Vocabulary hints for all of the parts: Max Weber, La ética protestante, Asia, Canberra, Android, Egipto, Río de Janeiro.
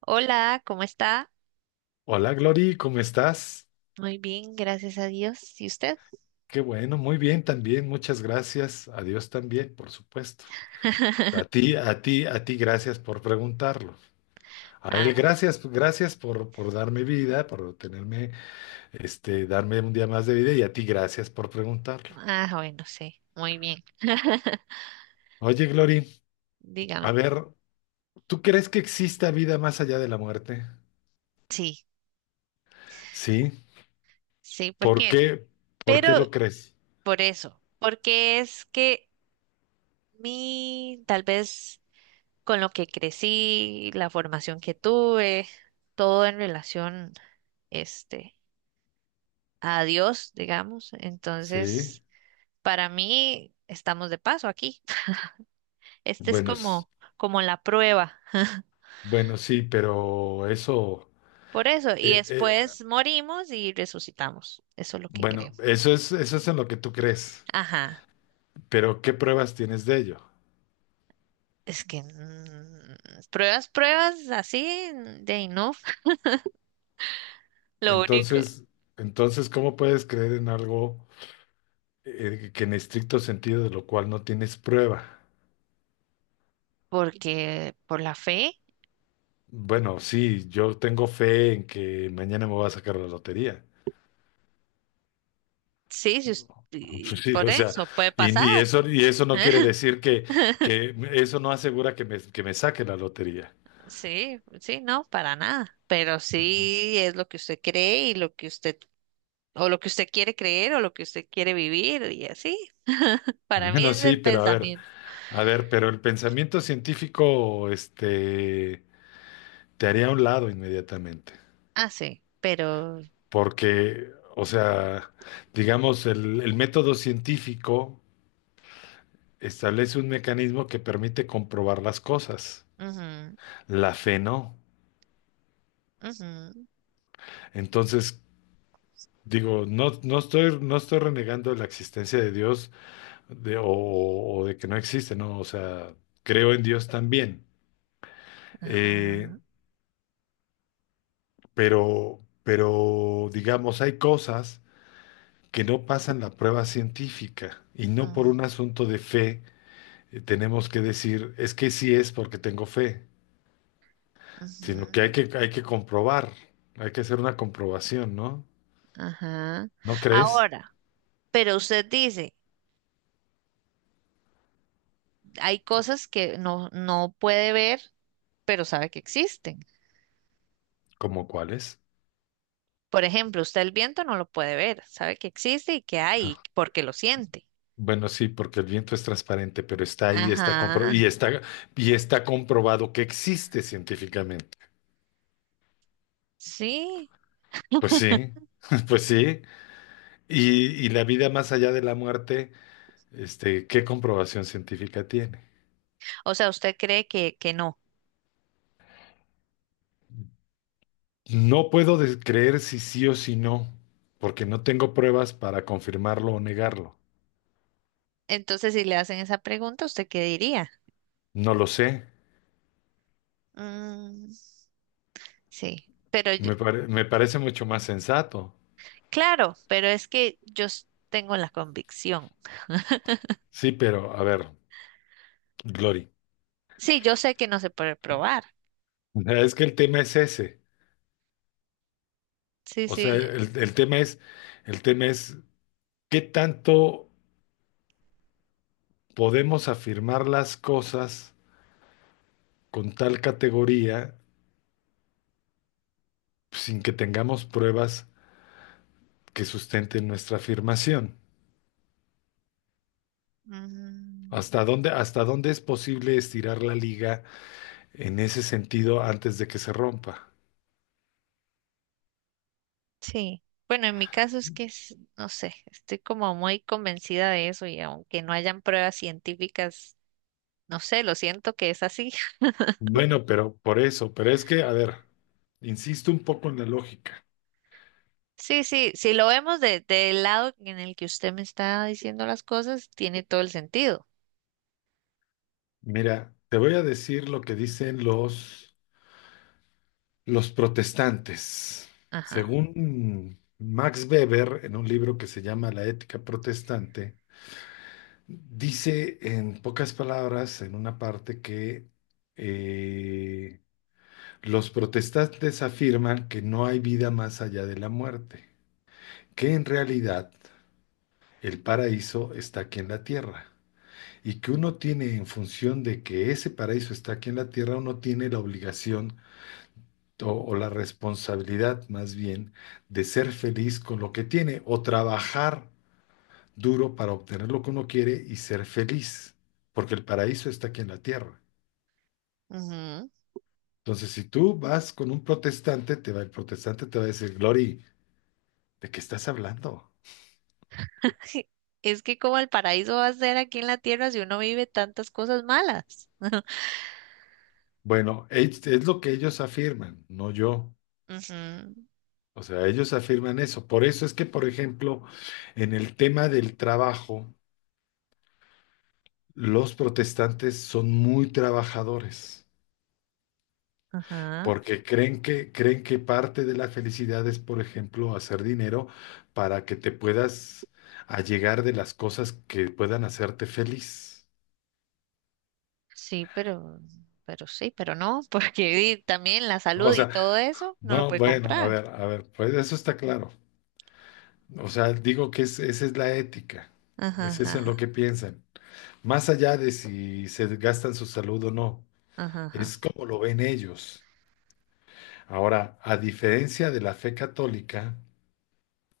Hola, ¿cómo está? Hola Glory, ¿cómo estás? Muy bien, gracias a Dios. ¿Y usted? Qué bueno, muy bien también, muchas gracias. A Dios también, por supuesto. A ti, a ti, a ti, gracias por preguntarlo. A él, Ah, gracias, gracias por darme vida, por tenerme, darme un día más de vida y a ti, gracias por preguntarlo. ah, bueno, sí, muy bien. Oye Glory, a Dígame. ver, ¿tú crees que exista vida más allá de la muerte? Sí, Sí. sí, ¿por ¿Por qué? qué? ¿Por Pero qué lo crees? por eso, porque es que tal vez con lo que crecí, la formación que tuve, todo en relación, este, a Dios, digamos. Sí. Entonces, para mí, estamos de paso aquí. Este es Bueno, s- como, como la prueba. bueno, sí, pero eso... Por eso, y eh, eh, después morimos y resucitamos. Eso es lo que creo. Bueno, eso es en lo que tú crees, Ajá. pero ¿qué pruebas tienes de ello? Es que pruebas, pruebas así de ahí no. Lo único, Entonces, entonces, ¿cómo puedes creer en algo que en estricto sentido de lo cual no tienes prueba? porque por la fe, Bueno, sí, yo tengo fe en que mañana me voy a sacar la lotería. sí, si us- Pues y sí, por o sea, eso puede y, pasar. y eso, y eso no quiere decir que eso no asegura que me saque la lotería. Sí, sí, no, para nada. Pero sí es lo que usted cree y lo que o lo que usted quiere creer o lo que usted quiere vivir y así. Para mí Bueno, es sí, el pero pensamiento. a ver, pero el pensamiento científico, te haría a un lado inmediatamente. Ah, sí, pero... Porque, o sea, digamos, el método científico establece un mecanismo que permite comprobar las cosas. Ujú, La fe no. ujú, Entonces, digo, no, no estoy renegando de la existencia de Dios o de que no existe, ¿no? O sea, creo en Dios también. Eh, ajá. pero, digamos, hay cosas que no pasan la prueba científica y no Ujú, por un asunto de fe, tenemos que decir, es que sí es porque tengo fe, sino que ujú, hay que comprobar, hay que hacer una comprobación, ¿no? ajá. ¿No crees? Ahora, pero usted dice, hay cosas que no puede ver, pero sabe que existen. ¿Cómo cuáles? Por ejemplo, usted el viento no lo puede ver, sabe que existe y que hay, porque lo siente. Bueno, sí, porque el viento es transparente, pero está ahí, está compro Ajá, y está comprobado que existe científicamente. sí. Pues sí, pues sí. Y la vida más allá de la muerte, ¿qué comprobación científica tiene? O sea, usted cree que no. No puedo creer si sí o si no, porque no tengo pruebas para confirmarlo o negarlo. Entonces, si le hacen esa pregunta, ¿usted qué diría? No lo sé. Mm, sí, Me parece mucho más sensato. claro, pero es que tengo la convicción. Sí, pero a ver, Glory. Sí, yo sé que no se puede probar. O sea, es que el tema es ese. Sí, O sea, sí, el tema es qué tanto podemos afirmar las cosas con tal categoría sin que tengamos pruebas que sustenten nuestra afirmación. mm, Hasta dónde es posible estirar la liga en ese sentido antes de que se rompa? sí, bueno, en mi caso no sé, estoy como muy convencida de eso y aunque no hayan pruebas científicas, no sé, lo siento que es así. Bueno, pero por eso, pero es que, a ver, insisto un poco en la lógica. Sí, sí, si lo vemos del lado en el que usted me está diciendo las cosas, tiene todo el sentido. Mira, te voy a decir lo que dicen los protestantes. Ajá. Según Max Weber, en un libro que se llama La ética protestante, dice en pocas palabras, en una parte, que eh, los protestantes afirman que no hay vida más allá de la muerte, que en realidad el paraíso está aquí en la tierra. Y que uno tiene en función de que ese paraíso está aquí en la tierra, uno tiene la obligación o la responsabilidad más bien de ser feliz con lo que tiene o trabajar duro para obtener lo que uno quiere y ser feliz, porque el paraíso está aquí en la tierra. Ujú. Entonces, si tú vas con un protestante, te va, el protestante te va a decir, Glory, ¿de qué estás hablando? Es que como el paraíso va a ser aquí en la tierra si uno vive tantas cosas malas. Bueno, es lo que ellos afirman, no yo. Ujú, O sea, ellos afirman eso. Por eso es que, por ejemplo, en el tema del trabajo, los protestantes son muy trabajadores, ajá. porque creen que parte de la felicidad es, por ejemplo, hacer dinero para que te puedas allegar de las cosas que puedan hacerte feliz. Sí, pero sí, pero no, porque también la O salud y sea, todo eso no lo no, puede bueno, comprar. A ver, pues eso está claro. O sea, digo que esa es la ética. Ajá, Ese es eso en lo ajá, que piensan. Más allá de si se gastan su salud o no. ajá, ajá, Es como lo ven ellos. Ahora, a diferencia de la fe católica,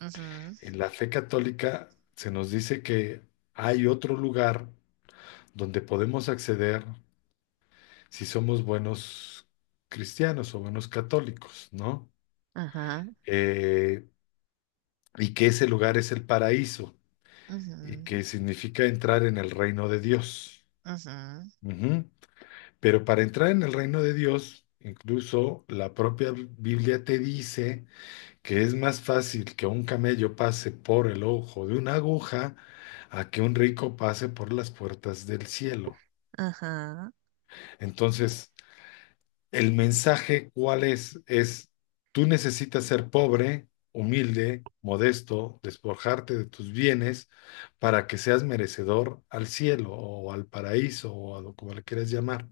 ujú, en la fe católica se nos dice que hay otro lugar donde podemos acceder si somos buenos cristianos o buenos católicos, ¿no? ajá, Eh, y que ese lugar es el paraíso y ujú, que significa entrar en el reino de Dios. ajá, Ujú. Pero para entrar en el reino de Dios, incluso la propia Biblia te dice que es más fácil que un camello pase por el ojo de una aguja a que un rico pase por las puertas del cielo. ajá, Entonces, el mensaje, ¿cuál es? Es, tú necesitas ser pobre, humilde, modesto, despojarte de tus bienes para que seas merecedor al cielo o al paraíso o a lo como le quieras llamar,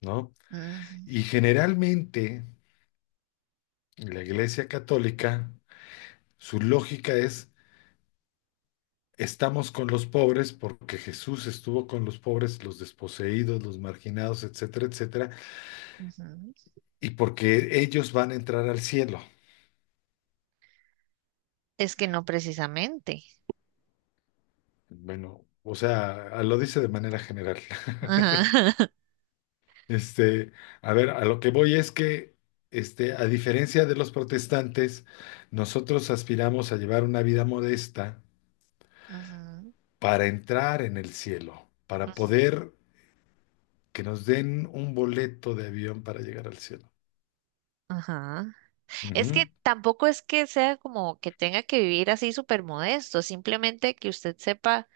¿no? ujú, Y generalmente, en la Iglesia Católica, su lógica es: estamos con los pobres porque Jesús estuvo con los pobres, los desposeídos, los marginados, etcétera, etcétera, ujú. y porque ellos van a entrar al cielo. Es que no precisamente. Bueno, o sea, lo dice de manera general. Ajá, Este, a ver, a lo que voy es que, a diferencia de los protestantes, nosotros aspiramos a llevar una vida modesta ujú, para entrar en el cielo, para poder que nos den un boleto de avión para llegar al cielo. ajá. Es que Ujú. tampoco es que sea como que tenga que vivir así súper modesto, simplemente que usted sepa,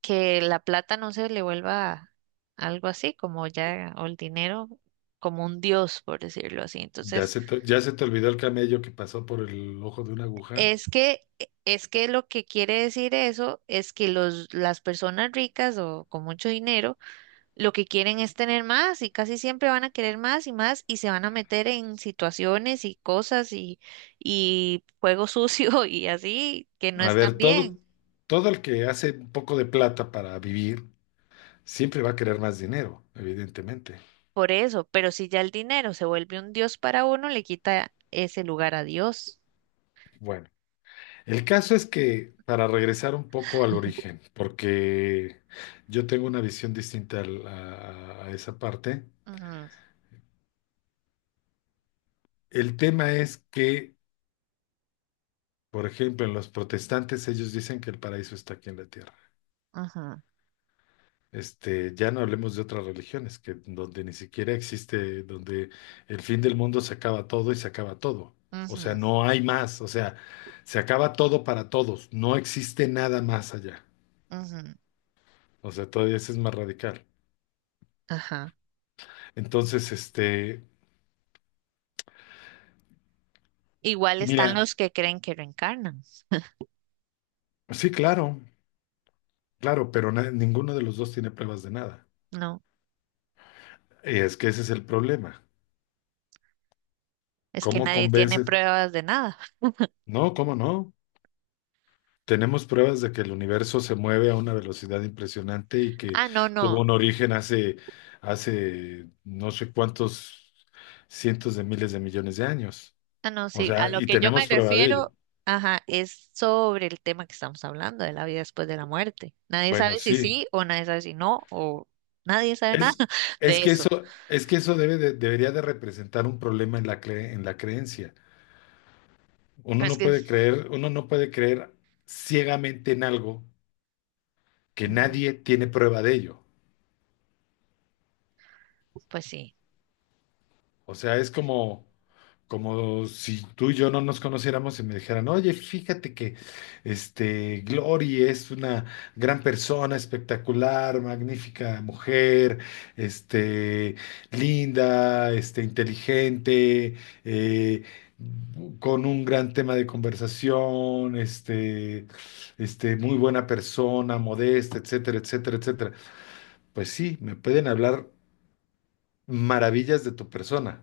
que la plata no se le vuelva algo así, como ya, o el dinero como un dios, por decirlo así. Ya Entonces, se te, ya se te olvidó el camello que pasó por el ojo de una aguja. es que, es que lo que quiere decir eso es que las personas ricas o con mucho dinero, lo que quieren es tener más y casi siempre van a querer más y más y se van a meter en situaciones y cosas y juego sucio y así que no A están ver, bien. todo, todo el que hace un poco de plata para vivir siempre va a querer más dinero, evidentemente. Por eso, pero si ya el dinero se vuelve un dios para uno, le quita ese lugar a Dios. Bueno, el caso es que para regresar un poco al origen, porque yo tengo una visión distinta a esa parte, Ujú, el tema es que, por ejemplo, en los protestantes ellos dicen que el paraíso está aquí en la tierra. ujú, Ya no hablemos de otras religiones, que donde ni siquiera existe, donde el fin del mundo se acaba todo y se acaba todo. O sea, ujú, no hay más, o sea, se acaba todo para todos, no existe nada más allá. ujú, O sea, todavía ese es más radical. ajá. Entonces, Igual están mira, los que creen que reencarnan. sí, claro, claro, pero ninguno de los dos tiene pruebas de nada. No, Y es que ese es el problema. es que ¿Cómo nadie tiene convences? pruebas de nada. No, ¿cómo no? Tenemos pruebas de que el universo se mueve a una velocidad impresionante y que Ah, no, no. tuvo un origen hace no sé cuántos cientos de miles de millones de años. Ah, no, O sí. A sea, lo y que yo me tenemos prueba de refiero, ello. ajá, es sobre el tema que estamos hablando, de la vida después de la muerte. Nadie Bueno, sabe si sí. sí o nadie sabe si no, o nadie sabe nada Es, es de que eso. eso, es que eso debería de representar un problema en la en la creencia. Uno Pero es no que, puede creer, uno no puede creer ciegamente en algo que ujú, nadie tiene prueba de ello. pues sí. O sea, es como, como si tú y yo no nos conociéramos y me dijeran, oye, fíjate que este Glory es una gran persona, espectacular, magnífica mujer, este, linda, inteligente, eh, con un gran tema de conversación, muy buena persona, modesta, etcétera, etcétera, etcétera. Pues sí, me pueden hablar maravillas de tu persona.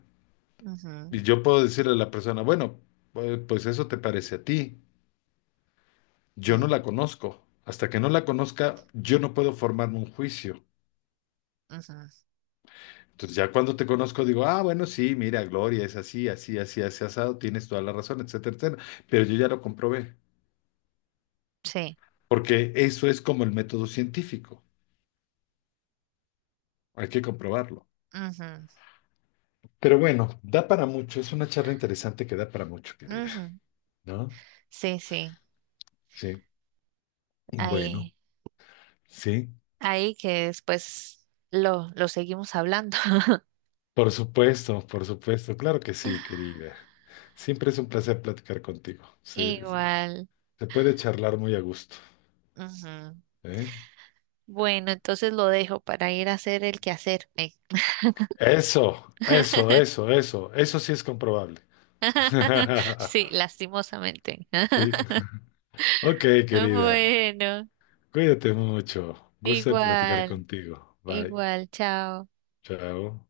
Y Ujú, yo puedo decirle a la persona, bueno, pues pues eso te parece a ti. Yo no la ujú, conozco. Hasta que no la conozca, yo no puedo formarme un juicio. ujú, Entonces ya cuando te conozco digo, ah, bueno, sí, mira, Gloria, es así, así, así, así, asado, tienes toda la razón, etcétera, etcétera. Pero yo ya lo comprobé, sí. porque eso es como el método científico. Hay que comprobarlo. Ujú, Pero bueno, da para mucho. Es una charla interesante que da para mucho, querida, ujú, ¿no? sí, sí. Sí. Bueno, Ahí. sí. Ahí que después lo seguimos hablando. Por supuesto, claro que sí, querida. Siempre es un placer platicar contigo. Se, Igual. se puede charlar muy a gusto, Ujú. ¿eh? Bueno, entonces lo dejo para ir a hacer el quehacer. Ey. Eso sí es comprobable. Sí, lastimosamente. Sí. Ok, querida, Bueno, cuídate mucho. Gusto en platicar igual, contigo. Bye, igual, chao. chao.